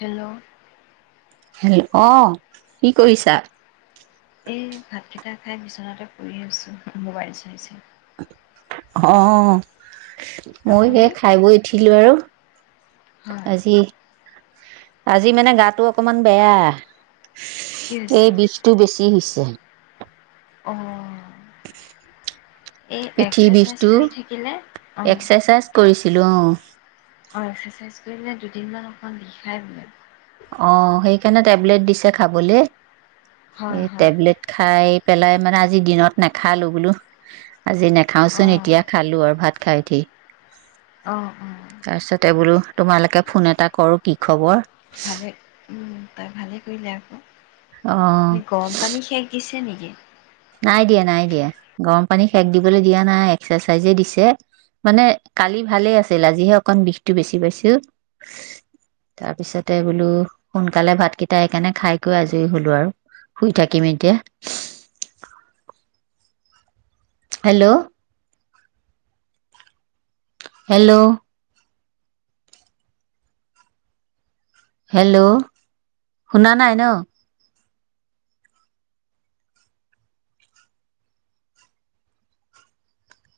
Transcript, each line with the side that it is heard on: left: Hello
right: hello অ কি কৰিছা
left: এই ভাতকেইটা খাই বিচনাতে শুই আছোঁ মোবাইল চাই চাই
right: অ মই সে
left: আপুনি?
right: খাই বৈ উঠিলো আৰু
left: হয়,
right: আজি আজি মানে গাটো অকমান বেয়া
left: কি
right: এই
left: হৈছে?
right: বিষটো বেছি হৈছে
left: অ'। এই
right: পিঠি
left: এক্সাৰচাইজ
right: বিষটো
left: কৰি থাকিলে অঁ
right: এক্সাৰচাইজ কৰিছিলো
left: ৰেষ্ট কৰিলে দুদিনমান অকণ বিখাই বোলে
right: অ সেইকাৰণে টেবলেট দিছে খাবলে
left: হয়
right: এই
left: হয়
right: টেবলেট খাই পেলাই মানে আজি দিনত নাখালো বোলো আজি নাখাওচোন
left: অঁ
right: এতিয়া খালো আৰু ভাত খাই উঠি
left: অঁ অঁ
right: তাৰপিছতে বোলো তোমালোকে ফোন এটা কৰো কি খবৰ
left: ভালেই তই ভালেই কৰিলি আকৌ
right: অ'
left: সি গৰম পানী সেষ দিছে নেকি কি
right: নাই দিয়া নাই দিয়া গৰম পানী সেক দিবলৈ দিয়া নাই এক্সাৰচাইজে দিছে মানে কালি ভালেই আছিল আজিহে অকন বিষটো বেছি পাইছো তাৰপিছতে বোলো সোনকালে ভাতকেইটা সেইকাৰণে খাইকৈ আজৰি হলো আৰু শুই থাকিম এতিয়া হেল্ল' হেল্ল' হেল্ল' শুনা নাই ন